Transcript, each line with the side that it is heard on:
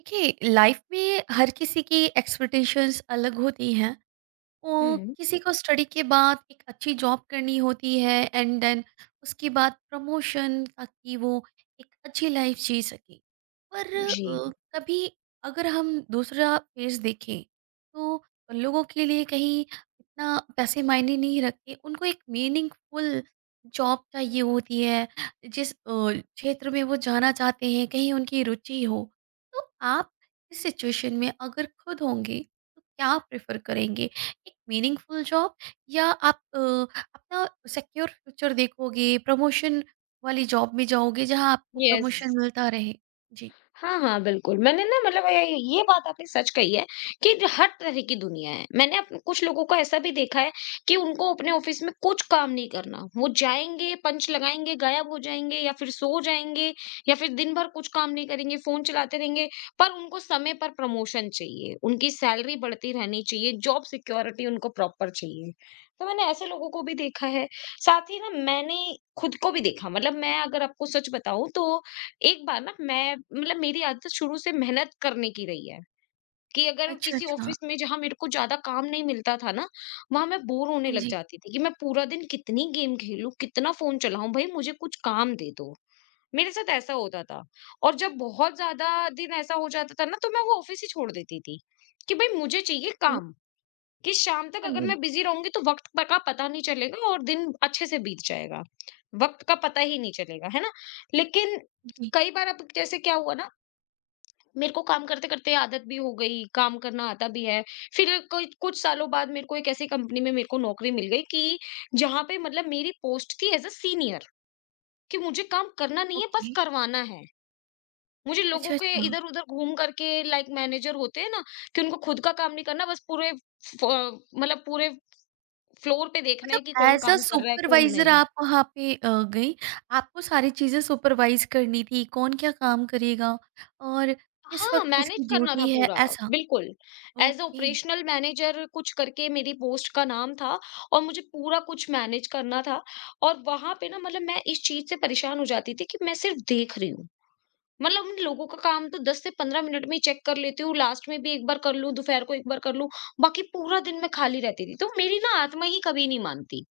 right: देखिए लाइफ में हर किसी की एक्सपेक्टेशंस अलग होती हैं। ओ,
left: Hmm।
right: किसी को स्टडी के बाद एक अच्छी जॉब करनी होती है एंड देन उसके बाद प्रमोशन ताकि वो एक अच्छी लाइफ जी सके। पर कभी अगर हम दूसरा फेस देखें तो लोगों के लिए कहीं इतना पैसे मायने नहीं रखते, उनको एक मीनिंगफुल जॉब चाहिए होती है जिस क्षेत्र में वो जाना चाहते हैं, कहीं उनकी रुचि हो। तो आप इस सिचुएशन में अगर खुद होंगे तो क्या प्रेफर करेंगे, एक मीनिंगफुल जॉब या आप अपना सिक्योर फ्यूचर देखोगे, प्रमोशन वाली जॉब में जाओगे जहाँ आपको
left: Yes।
right: प्रमोशन मिलता रहे? जी।
left: हाँ, हाँ, बिल्कुल। मैंने ना मतलब ये बात आपने सच कही है कि ज हर तरह की दुनिया है। मैंने अप कुछ लोगों को ऐसा भी देखा है कि उनको अपने ऑफ़िस में कुछ काम नहीं करना। वो जाएँगे, पंच लगाएँगे, गायब हो जाएँगे या फिर सो जाएँगे या फिर दिन भर कुछ काम नहीं करेंगे, फ़ोन चलाते रहेंगे, पर उनको समय पर प्रमोशन चाहिए, उनकी सैलरी बढ़ती रहनी चाहिए, जॉब सिक्योरिटी उनको प्रॉपर चाहिए। तो मैंने ऐसे लोगों को भी देखा है। साथ ही ना मैंने खुद को भी देखा मतलब मैं अगर आपको सच बताऊँ तो एक बार ना मैं मतलब मेरी आदत शुरू से मेहनत करने की रही है कि अगर
right: अच्छा,
left: किसी
right: अच्छा।
left: ऑफिस में जहां मेरे को ज्यादा काम नहीं मिलता था ना वहां मैं बोर होने
right: हाँ
left: लग
right: जी।
left: जाती थी कि मैं पूरा दिन कितनी गेम खेलूं कितना फोन चलाऊं भाई मुझे कुछ काम दे दो। मेरे साथ ऐसा होता था और जब बहुत ज्यादा दिन ऐसा हो जाता था ना तो मैं वो ऑफिस ही छोड़ देती थी कि भाई मुझे चाहिए
right: ओके।
left: काम। कि शाम तक
right: हाँ
left: अगर
right: जी।
left: मैं बिजी रहूंगी तो वक्त का पता नहीं चलेगा और दिन अच्छे से बीत जाएगा। वक्त का पता ही नहीं चलेगा है ना। लेकिन
right: जी।
left: कई बार अब जैसे क्या हुआ ना मेरे को काम करते करते आदत भी हो गई काम करना आता भी है। फिर कोई कुछ सालों बाद मेरे को एक ऐसी कंपनी में मेरे को नौकरी मिल गई कि जहां पे मतलब मेरी पोस्ट थी एज अ सीनियर कि मुझे काम करना नहीं है
right: ओके।
left: बस करवाना है। मुझे लोगों
right: अच्छा,
left: के
right: अच्छा।
left: इधर उधर घूम करके लाइक मैनेजर होते हैं ना कि उनको खुद का काम नहीं करना बस पूरे फ- मतलब पूरे फ्लोर पे देखना
right: मतलब
left: है कि कौन
right: एज़ अ
left: काम कर रहा है, कौन
right: सुपरवाइज़र
left: नहीं।
right: आप वहाँ पे गईं। आपको सारी चीज़ें सुपरवाइज़ करनी थी, कौन क्या काम करेगा और किस
left: हाँ,
right: वक़्त
left: मैनेज
right: किसकी
left: करना था
right: ड्यूटी है,
left: पूरा,
right: ऐसा?
left: बिल्कुल। As a
right: okay.
left: Operational manager कुछ करके मेरी पोस्ट का नाम था। और मुझे पूरा कुछ मैनेज करना था और वहाँ पे ना मतलब मैं इस चीज़ से परेशान हो जाती थी कि मैं सिर्फ देख रही हूँ। मतलब उन लोगों का काम तो 10 से 15 मिनट में ही चेक कर लेती हूँ, लास्ट में भी एक बार कर लूँ, दोपहर को एक बार कर लूँ, बाकी पूरा दिन मैं खाली रहती थी। तो मेरी ना आत्मा ही कभी नहीं मानती।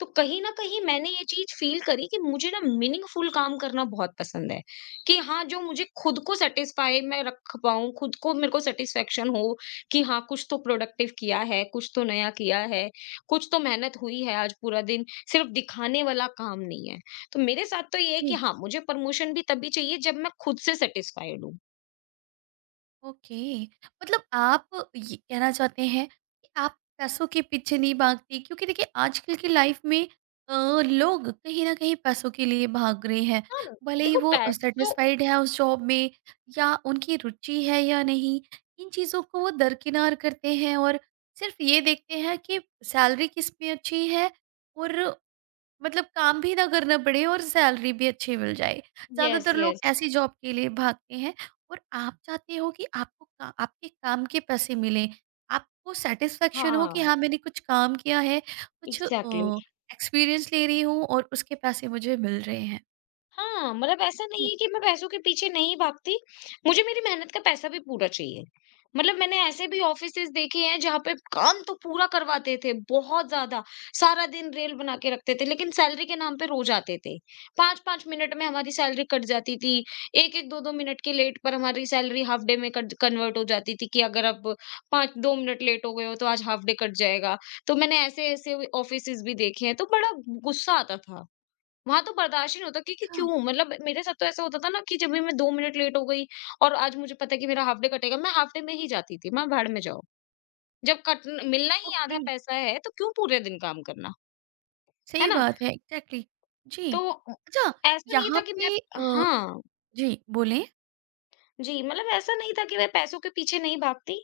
left: तो कहीं न कहीं मैंने ये चीज़ फ़ील करी कि मुझे ना मीनिंगफ़ुल काम करना बहुत पसंद है, कि हाँ, जो मुझे खुद को सैटिस्फ़ाई मैं रख पाऊँ, खुद को मेरे को सैटिस्फ़ैक्शन हो कि हाँ, कुछ तो प्रोडक्टिव किया है, कुछ तो नया किया है, कुछ तो मेहनत हुई है आज पूरा दिन, सिर्फ़ दिखाने वाला काम नहीं है। तो मेरे साथ तो ये है
right: जी।
left: कि हाँ, मुझे प्रमोशन भी तभी चाहिए जब मैं खुद से सैटिस्फ़ाइड हूँ।
right: ओके, मतलब आप ये कहना चाहते हैं कि आप पैसों के पीछे नहीं भागते, क्योंकि देखिए आजकल की लाइफ में अ, लोग कहीं ना कहीं पैसों के लिए भाग रहे हैं,
left: हाँ,
right: भले ही
left: देखो
right: वो
left: पैसों।
right: सेटिस्फाइड है उस जॉब में या उनकी रुचि है या नहीं। इन चीज़ों को वो दरकिनार करते हैं और सिर्फ ये देखते हैं कि सैलरी किस में अच्छी है और मतलब काम भी ना करना पड़े और सैलरी भी अच्छी मिल जाए।
left: यस,
right: ज़्यादातर लोग
left: यस।
right: ऐसी जॉब के लिए भागते हैं। और आप चाहते हो कि आपको का आपके काम के पैसे मिलें। आपको सैटिस्फैक्शन हो कि
left: हाँ,
right: हाँ, मैंने कुछ काम किया है, कुछ
left: एग्ज़ैक्टली।
right: एक्सपीरियंस ले रही हूँ और उसके पैसे मुझे मिल रहे हैं।
left: हाँ, मतलब ऐसा नहीं
right: जी।
left: है कि मैं पैसों के पीछे नहीं भागती, मुझे मेरी मेहनत का पैसा भी पूरा चाहिए। मतलब मैंने ऐसे भी ऑफ़िसेज़ देखे हैं जहाँ पे काम तो पूरा करवाते थे, बहुत ज़्यादा, सारा दिन रेल बना के रखते थे, लेकिन सैलरी के नाम पे रोज़ आते थे। 5-5 मिनट में हमारी सैलरी कट जाती थी, 1-1, 2-2 मिनट के लेट पर हमारी सैलरी हाल्फ डे में कट कन्वर्ट हो जाती थी कि अगर आप 5 2 मिनट लेट हो गए हो तो आज हाल्फ डे कट जाएगा। तो मैंने ऐसे-ऐसे ऑफ़िसेज़ भी देखे हैं, तो बड़ा गुस्सा आता था। वहाँ तो बर्दाश्त ही नहीं होता कि
right: अच्छा,
left: क्यों मतलब मेरे साथ तो ऐसा होता था ना कि जब भी मैं 2 मिनट लेट हो गई और आज मुझे पता है कि मेरा हाफ डे कटेगा, मैं हाफ डे में ही जाती थी, मैं भाड़ में जाओ। जब कट मिलना ही आधा
right: ओके।
left: पैसा है तो क्यों पूरे दिन काम करना, है
right: सही
left: ना?
right: बात है, एग्ज़ैक्टली। जी।
left: तो
right: अच्छा,
left: ऐसा नहीं
right: यहाँ
left: था कि मैं।
right: पे
left: हाँ।
right: जी, बोलें?
left: जी, मतलब ऐसा नहीं था कि मैं पैसों के पीछे नहीं भागती।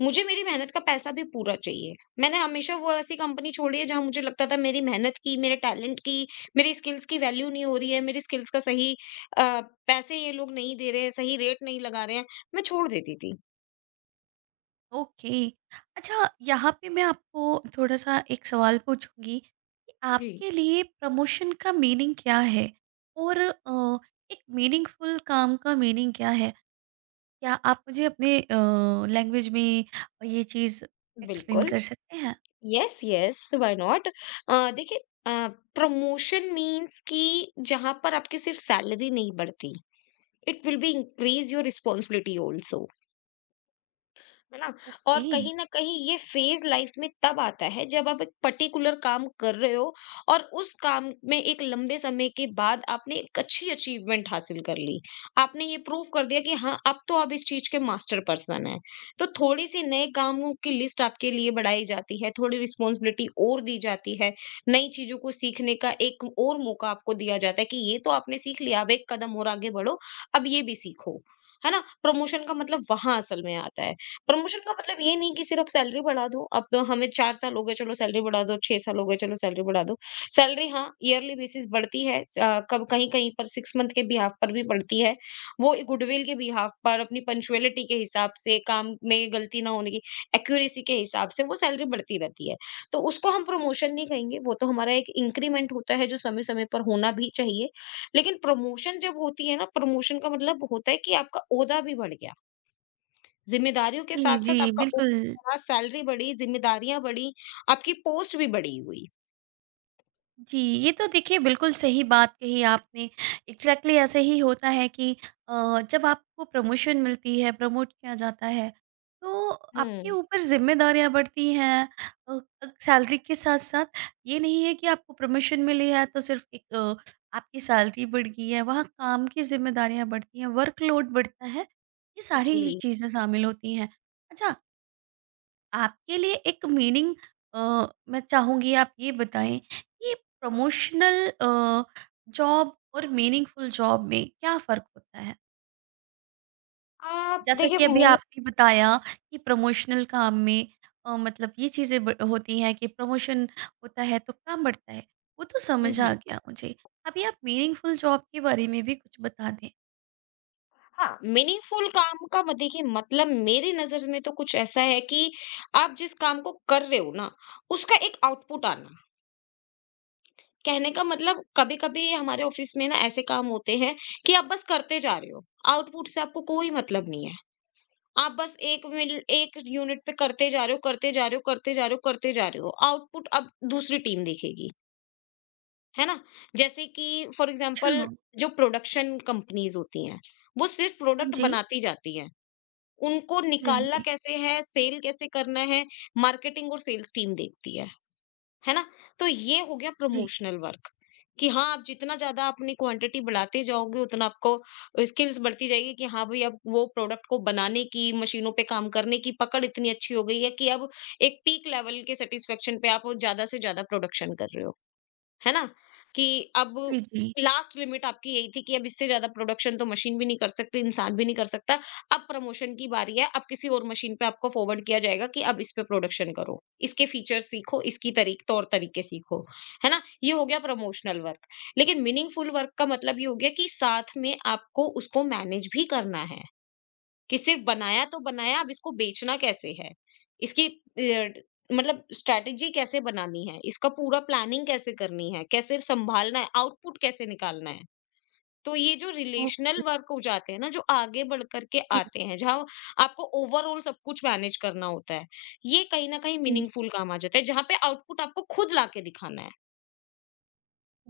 left: मुझे मेरी मेहनत का पैसा भी पूरा चाहिए। मैंने हमेशा वो ऐसी कंपनी छोड़ी है जहाँ मुझे लगता था मेरी मेहनत की, मेरे टैलेंट की, मेरी स्किल्स की वैल्यू नहीं हो रही है, मेरी स्किल्स का सही अ, पैसे ये लोग नहीं दे रहे हैं, सही रेट नहीं लगा रहे हैं, मैं छोड़ देती थी।
right: ओके। अच्छा, यहाँ पे मैं आपको थोड़ा सा एक सवाल पूछूंगी कि
left: जी।
right: आपके लिए प्रमोशन का मीनिंग क्या है और एक मीनिंगफुल काम का मीनिंग क्या है। क्या आप मुझे अपने लैंग्वेज में ये चीज़ एक्सप्लेन
left: बिल्कुल।
right: कर सकते हैं?
left: Yes, yes, why not? देखिए अ, प्रमोशन मीन्स कि जहाँ पर आपकी सिर्फ सैलरी नहीं बढ़ती, it will be increase your responsibility also. है ना? और
right: ओके।
left: कहीं न कहीं ये फेज़ लाइफ़ में तब आता है जब आप एक पर्टिकुलर काम कर रहे हो और उस काम में एक लंबे समय के बाद आपने एक अच्छी अचीवमेंट हासिल कर ली। आपने ये प्रूव कर दिया कि हाँ, अब तो आप इस चीज़ के मास्टर पर्सन हैं। तो थोड़ी-सी नए कामों की लिस्ट आपके लिए बढ़ाई जाती है, थोड़ी रिस्पॉन्सिबिलिटी और दी जाती है, नई चीज़ों को सीखने का एक और मौका आपको दिया जाता है कि ये तो आपने सीख लिया, अब एक कदम और आगे बढ़ो, अब ये भी सीखो। है ना? प्रमोशन का मतलब वहाँ असल में आता है। प्रमोशन का मतलब ये नहीं कि सिर्फ सैलरी बढ़ा दो, अब तो हमें 4 साल हो गए चलो सैलरी बढ़ा दो, 6 साल हो गए चलो सैलरी बढ़ा दो। सैलरी हाँ, ईयरली बेसिस बढ़ती है कब कहीं-कहीं पर 6 मंथ के बिहाफ़ पर भी बढ़ती है। वो गुडविल के बिहाफ़ पर, अपनी पंक्चुअलिटी के हिसाब से, काम में गलती ना होने की एक्यूरेसी के हिसाब से वो सैलरी बढ़ती रहती है। तो उसको हम प्रमोशन नहीं कहेंगे, वो तो हमारा एक इंक्रीमेंट होता है जो समय-समय पर होना भी चाहिए। लेकिन प्रमोशन जब होती है ना, प्रमोशन का मतलब होता है कि आपका ओहदा भी बढ़ गया। ज़िम्मेदारियों के
right: जी जी,
left: साथ-साथ आपका ओ
right: बिल्कुल।
left: बढ़ा, सैलरी बढ़ी, ज़िम्मेदारियाँ बढ़ी, आपकी पोस्ट भी बड़ी हुई।
right: जी, ये तो देखिए बिल्कुल सही बात कही आपने। एग्ज़ैक्टली ऐसे ही होता है कि जब आपको प्रमोशन मिलती है, प्रमोट किया जाता है, तो आपके
left: हुँ।
right: ऊपर ज़िम्मेदारियाँ बढ़ती हैं। अ, सैलरी के साथ-साथ ये नहीं है कि आपको प्रमोशन मिली है तो सिर्फ़ एक आपकी सैलरी बढ़ गई है, वहाँ काम की ज़िम्मेदारियाँ बढ़ती हैं, वर्कलोड बढ़ता है, ये सारी ही
left: जी।
right: चीज़ें शामिल होती हैं। अच्छा, आपके लिए एक मीनिंग मैं चाहूंगी आप ये बताएं कि प्रमोशनल जॉब और मीनिंगफुल जॉब में क्या फर्क होता है,
left: आप
right: जैसा
left: देखिए
right: कि अभी
left: मीनि
right: आपने बताया कि प्रमोशनल काम में मतलब ये चीजें होती हैं कि प्रमोशन होता है तो काम बढ़ता है, वो तो
left: हुँ,
right: समझ आ
left: हुँ।
right: गया मुझे। अभी आप मीनिंगफुल जॉब के बारे में भी कुछ बता दें।
left: हाँ, मीनिंगफुल काम का म देखिए मतलब मेरी नज़र में तो कुछ ऐसा है कि आप जिस काम को कर रहे हो ना, उसका एक आउटपुट आना। कहने का मतलब कभी-कभी हमारे ऑफ़िस में ना ऐसे काम होते हैं कि आप बस करते जा रहे हो, आउटपुट से आपको कोई मतलब नहीं है। आप बस एक यूनिट पे करते जा रहे हो करते जा रहे हो करते जा रहे हो करते जा रहे हो आउटपुट अब दूसरी टीम देखेगी है ना जैसे कि फॉर
right: अच्छा।
left: एग्जांपल जो प्रोडक्शन कंपनीज होती हैं वो सिर्फ
right: हाँ
left: प्रोडक्ट
right: जी।
left: बनाती जाती हैं उनको
right: जी हाँ
left: निकालना
right: जी।
left: कैसे है सेल कैसे करना है मार्केटिंग और सेल्स टीम देखती है। है ना? तो ये हो गया
right: जी।
left: प्रमोशनल वर्क कि हाँ, आप जितना ज़्यादा अपनी क्वांटिटी बढ़ाते जाओगे, उतना आपको स्किल्स बढ़ती जाएगी कि हाँ भाई, अब वो प्रोडक्ट को बनाने की, मशीनों पे काम करने की पकड़ इतनी अच्छी हो गई है कि अब एक पीक लेवल के सैटिस्फैक्शन पे आप ज़्यादा से ज़्यादा प्रोडक्शन कर रहे हो। है ना? कि अब
right: जी जी।
left: लास्ट लिमिट आपकी यही थी कि अब इससे ज़्यादा प्रोडक्शन तो मशीन भी नहीं कर सकती, इंसान भी नहीं कर सकता। अब प्रमोशन की बारी है, अब किसी और मशीन पे आपको फॉरवर्ड किया जाएगा कि अब इस पे प्रोडक्शन करो, इसके फीचर्स सीखो, इसकी तरीक तौर-तरीके सीखो, है ना? ये हो गया प्रमोशनल वर्क। लेकिन मीनिंगफुल वर्क का मतलब ये हो गया कि साथ में आपको उसको मैनेज भी करना है। कि सिर्फ बनाया तो बनाया, अब इसको बेचना कैसे है? इसकी मतलब स्ट्रैटेजी कैसे बनानी है? इसका पूरा प्लानिंग कैसे करनी है? कैसे सँभालना है? आउटपुट कैसे निकालना है? तो ये जो रिलेशनल
right: ओके।
left: वर्क हो जाते हैं ना, जो आगे बढ़ कर के
right: जी।
left: आते हैं, जहाँ आपको ओवरऑल सब कुछ मैनेज करना होता है, ये कहीं न कहीं
right: जी
left: मीनिंगफुल काम आ जाता है, जहाँ पे आउटपुट आपको खुद ला के दिखाना है।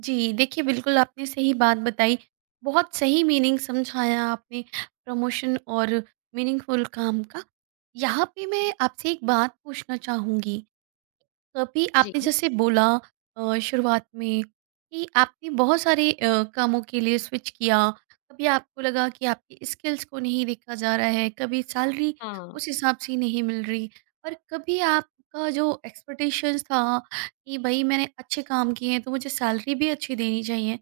right: जी, देखिए बिल्कुल आपने सही बात बताई। बहुत सही मीनिंग समझाया आपने प्रमोशन और मीनिंगफुल काम का। यहाँ पे मैं
left: जी,
right: आपसे एक बात पूछना चाहूँगी। कभी
left: जी।
right: आपने जैसे बोला शुरुआत में कि आपने बहुत सारे कामों के लिए स्विच किया, कभी आपको लगा कि आपकी स्किल्स को नहीं देखा जा रहा है, कभी सैलरी
left: हाँ,
right: उस हिसाब से नहीं मिल रही, और कभी आपका जो एक्सपेक्टेशंस था कि भाई मैंने अच्छे काम किए हैं तो मुझे सैलरी भी अच्छी देनी चाहिए।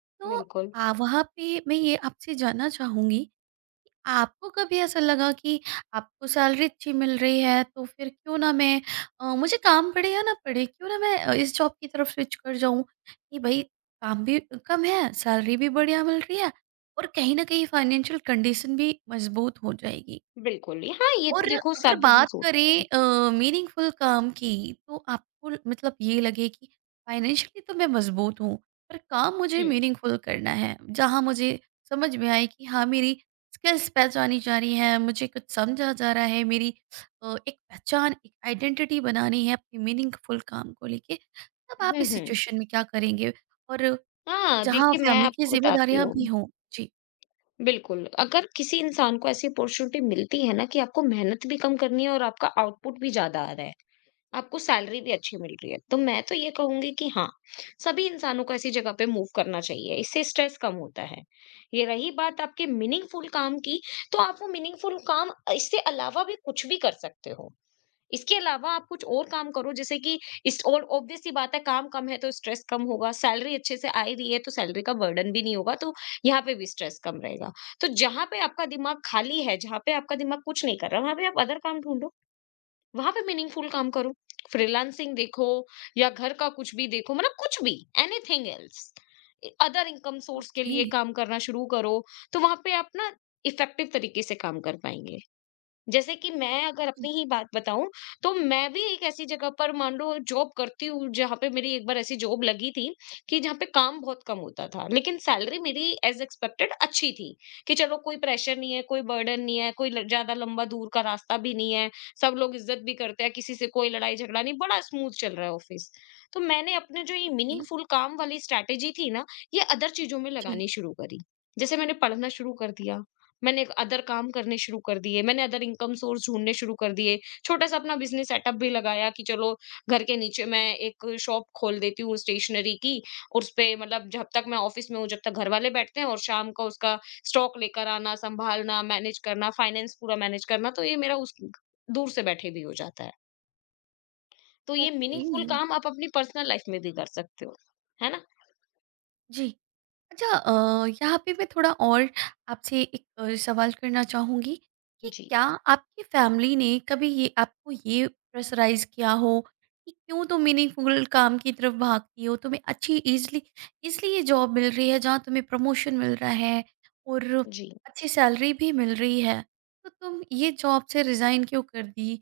right: तो
left: बिल्कुल,
right: वहाँ पे मैं ये आपसे जानना चाहूँगी, आपको कभी ऐसा लगा कि आपको सैलरी अच्छी मिल रही है तो फिर क्यों ना मैं मुझे काम पड़े या ना पड़े, क्यों ना मैं इस जॉब की तरफ स्विच कर जाऊं कि भाई काम भी कम है, सैलरी भी बढ़िया मिल रही है और कहीं ना कहीं फाइनेंशियल कंडीशन भी मजबूत हो जाएगी।
left: बिल्कुल। हाँ, ये
right: और
left: तो देखो
right: अगर
left: सब ही
right: बात
left: सोचते हैं।
right: करें मीनिंगफुल काम की, तो आपको मतलब ये लगे कि फाइनेंशियली तो मैं मजबूत हूँ पर काम मुझे
left: हुँ।
right: मीनिंगफुल करना है जहाँ मुझे समझ में आए कि हाँ, मेरी स्किल्स पहचानी जा रही है, मुझे कुछ समझा जा रहा है, मेरी एक पहचान, एक आइडेंटिटी बनानी है अपने मीनिंगफुल काम को लेके। तब आप
left: हुँ,
right: इस
left: हुँ।
right: सिचुएशन में क्या करेंगे, और
left: हाँ,
right: जहाँ
left: देखिए मैं
right: फैमिली की
left: आपको बताती
right: जिम्मेदारियां भी
left: हूँ।
right: हों? जी।
left: बिल्कुल, अगर किसी इंसान को ऐसी अपॉर्च्युनिटी मिलती है ना कि आपको मेहनत भी कम करनी है और आपका आउटपुट भी ज़्यादा आ रहा है, आपको सैलरी भी अच्छी मिल रही है, तो मैं तो ये कहूँगी कि हाँ, सभी इंसानों को ऐसी जगह पे मूव करना चाहिए, इससे स्ट्रेस कम होता है। ये रही बात आपके मीनिंगफुल काम की, तो आप वो मीनिंगफुल काम इससे अलावा भी कुछ भी कर सकते हो। इसके अलावा आप कुछ और काम करो जैसे कि इस और ऑब्वियस सी बात है काम कम है तो स्ट्रेस कम होगा, सैलरी अच्छे से आ ही रही है तो सैलरी का बर्डन भी नहीं होगा तो यहाँ पे भी स्ट्रेस कम रहेगा। तो जहाँ पे आपका दिमाग खाली है, जहाँ पे आपका दिमाग कुछ नहीं कर रहा, वहाँ पे आप अदर काम ढूँढो, वहाँ पे मीनिंगफुल काम करो। फ्रीलांसिंग देखो या घर का कुछ भी देखो मतलब कुछ भी anything else. A other income source के
right: ओके।
left: लिए काम करना शुरू करो, तो वहाँ पे आप ना इफेक्टिव तरीके से काम कर पाएँगे। जैसे कि मैं अगर अपनी ही बात बताऊं तो मैं भी एक ऐसी जगह पर मान लो जॉब करती हूँ जहाँ पे मेरी एक बार ऐसी जॉब लगी थी कि जहाँ पे काम बहुत कम होता था लेकिन सैलरी मेरी एज एक्सपेक्टेड अच्छी थी कि चलो कोई प्रेशर नहीं है कोई बर्डन नहीं है कोई ज्यादा लंबा दूर का रास्ता भी नहीं है सब लोग इज्जत भी करते हैं किसी से कोई लड़ाई झगड़ा नहीं बड़ा स्मूथ चल रहा है ऑफिस। तो मैंने अपने जो ये
right: ओके।
left: मीनिंगफुल काम वाली स्ट्रैटेजी थी ना ये अदर चीजों में
right: जी।
left: लगानी शुरू करी। जैसे मैंने पढ़ना शुरू कर दिया, मैंने एक अदर काम करने शुरू कर दिए, मैंने अदर इनकम सोर्स ढूँढने शुरू कर दिए, छोटा-सा अपना बिज़नेस सेटअप भी लगाया कि चलो घर के नीचे मैं एक शॉप खोल देती हूँ स्टेशनरी की, उसपे मतलब जब तक मैं ऑफ़िस में हूँ, जब तक घरवाले बैठते हैं और शाम को उसका स्टॉक लेकर आना, सँभालना, मैनेज करना, फाइनेंस पूरा मैनेज करना, तो ये मेरा उस दूर से बैठे भी हो जाता है। तो ये
right: ओके।
left: मीनिंगफुल काम आप अपनी पर्सनल लाइफ़ में भी कर सकते हो, है ना?
right: जी। अच्छा, यहाँ पे मैं थोड़ा और आपसे एक सवाल करना चाहूँगी कि
left: जी,
right: क्या आपकी फैमिली ने कभी ये आपको ये प्रेशराइज़ किया हो कि क्यों तुम मीनिंगफुल काम की तरफ भागती हो? तुम्हें अच्छी ईज़िली इसलिए ये जॉब मिल रही है जहाँ तुम्हें प्रमोशन मिल रहा है और
left: जी।
right: अच्छी सैलरी भी मिल रही है, तो तुम ये जॉब से रिज़ाइन क्यों कर दी?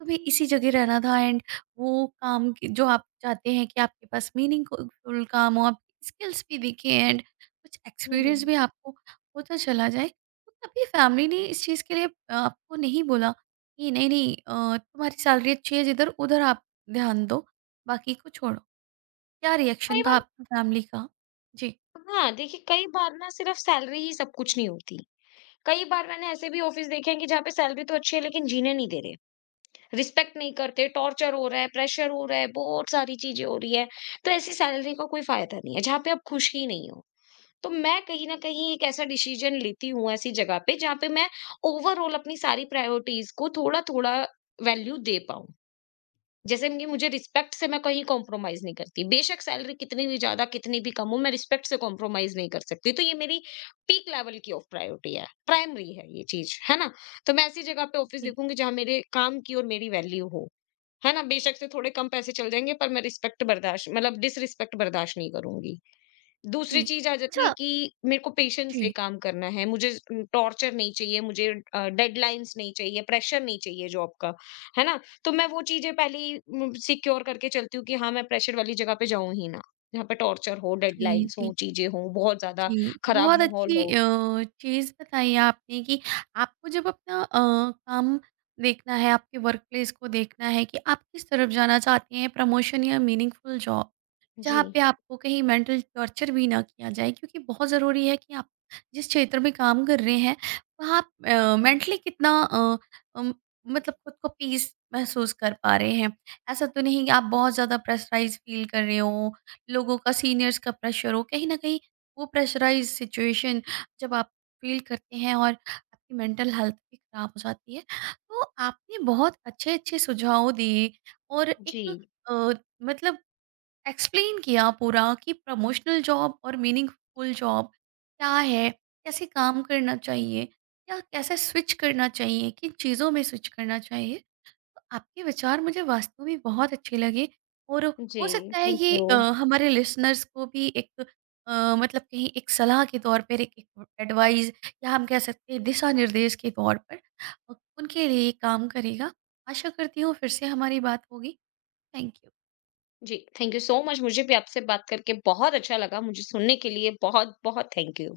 right: तुम्हें इसी जगह रहना था एंड वो काम की जो आप चाहते हैं कि आपके पास मीनिंगफुल काम हो, आप स्किल्स भी दिखें एंड कुछ
left: हुँ,
right: एक्सपीरियंस
left: हुँ।
right: भी आपको होता चला जाए। तो कभी फैमिली ने इस चीज़ के लिए आपको नहीं बोला कि नहीं, नहीं तुम्हारी सैलरी अच्छी है, जिधर-उधर आप ध्यान दो, बाकी को छोड़ो? क्या रिएक्शन
left: कई
right: था
left: बार
right: आपकी फैमिली का? जी,
left: हाँ, देखिए कई बार ना सिर्फ़ सैलरी ही सब कुछ नहीं होती। कई बार मैंने ऐसे भी ऑफिस देखे हैं कि जहाँ पे सैलरी तो अच्छी है लेकिन जीने नहीं दे रहे, रिस्पेक्ट नहीं करते, टॉर्चर हो रहा है, प्रेशर हो रहा है, बहुत सारी चीजें हो रही है। तो ऐसी सैलरी का कोई फायदा नहीं है जहाँ पे आप खुश ही नहीं हो। तो मैं कहीं ना कहीं एक ऐसा डिसीजन लेती हूँ ऐसी जगह पे जहाँ पे मैं ओवरऑल अपनी सारी प्रायोरिटीज को थोड़ा थोड़ा वैल्यू दे पाऊं। जैसे कि मुझे रिस्पेक्ट से मैं कहीं कॉम्प्रोमाइज नहीं करती, बेशक सैलरी कितनी भी ज्यादा कितनी भी कम हो, मैं रिस्पेक्ट से कॉम्प्रोमाइज नहीं कर सकती, तो ये मेरी पीक लेवल की ऑफ प्रायोरिटी है, प्राइमरी है ये चीज, है ना? तो मैं ऐसी जगह पे ऑफिस
right: जी,
left: देखूंगी जहां मेरे काम की और मेरी वैल्यू हो, है ना? बेशक से थोड़े कम पैसे चल जाएंगे पर मैं रिस्पेक्ट बर्दाश्त मतलब डिसरिस्पेक्ट बर्दाश्त नहीं करूंगी।
right: जी।
left: दूसरी चीज़ आ जाती है
right: अच्छा।
left: कि मेरे को पेशेंस से
right: जी,
left: काम करना है, मुझे टॉर्चर नहीं चाहिए, मुझे डेडलाइन्स नहीं चाहिए, प्रेशर नहीं चाहिए जॉब का, है ना? तो मैं वो चीज़ें पहले ही सिक्योर करके चलती हूँ कि हाँ, मैं प्रेशर वाली जगह पे जाऊँ ही ना, जहाँ पे टॉर्चर हो,
right: जी,
left: डेडलाइन्स
right: जी।
left: हों, चीज़ें हों, बहुत ज़्यादा
right: जी,
left: खराब
right: बहुत
left: माहौल
right: अच्छी
left: हो।
right: चीज़ बताई आपने कि आपको जब अपना काम देखना है, आपके वर्क प्लेस को देखना है कि आप किस तरफ जाना चाहते हैं, प्रमोशन या मीनिंगफुल जॉब।
left: जी,
right: जहाँ पे आपको कहीं मेंटल टॉर्चर भी ना किया जाए, क्योंकि बहुत ज़रूरी है कि आप जिस क्षेत्र में काम कर रहे हैं वहाँ आप मेंटली कितना अम, मतलब खुद को पीस महसूस कर पा रहे हैं, ऐसा तो नहीं कि आप बहुत ज़्यादा प्रेशराइज फील कर रहे हो, लोगों का, सीनियर्स का प्रेशर हो कहीं ना कहीं। वो प्रेशराइज सिचुएशन जब आप फील करते हैं और आपकी मेंटल हेल्थ भी खराब हो जाती है, तो आपने बहुत अच्छे अच्छे सुझाव दिए और एक
left: जी,
right: अ, मतलब एक्सप्लेन किया पूरा कि प्रमोशनल जॉब और मीनिंगफुल जॉब क्या है, कैसे काम करना चाहिए या कैसे स्विच करना चाहिए, किन चीज़ों में स्विच करना चाहिए। तो आपके विचार मुझे वास्तव में बहुत अच्छे लगे। और
left: जी,
right: हो सकता है
left: थैंक
right: ये
left: यू।
right: हमारे लिसनर्स को भी एक मतलब कहीं एक सलाह के तौर पर, एक एक एडवाइस या हम कह सकते हैं दिशा-निर्देश के तौर पर उनके लिए ये काम करेगा। आशा करती हूँ फिर से हमारी बात होगी। Thank you.
left: जी, थैंक यू सो मच मुझे भी आपसे बात करके बहुत अच्छा लगा, मुझे सुनने के लिए बहुत-बहुत थैंक यू।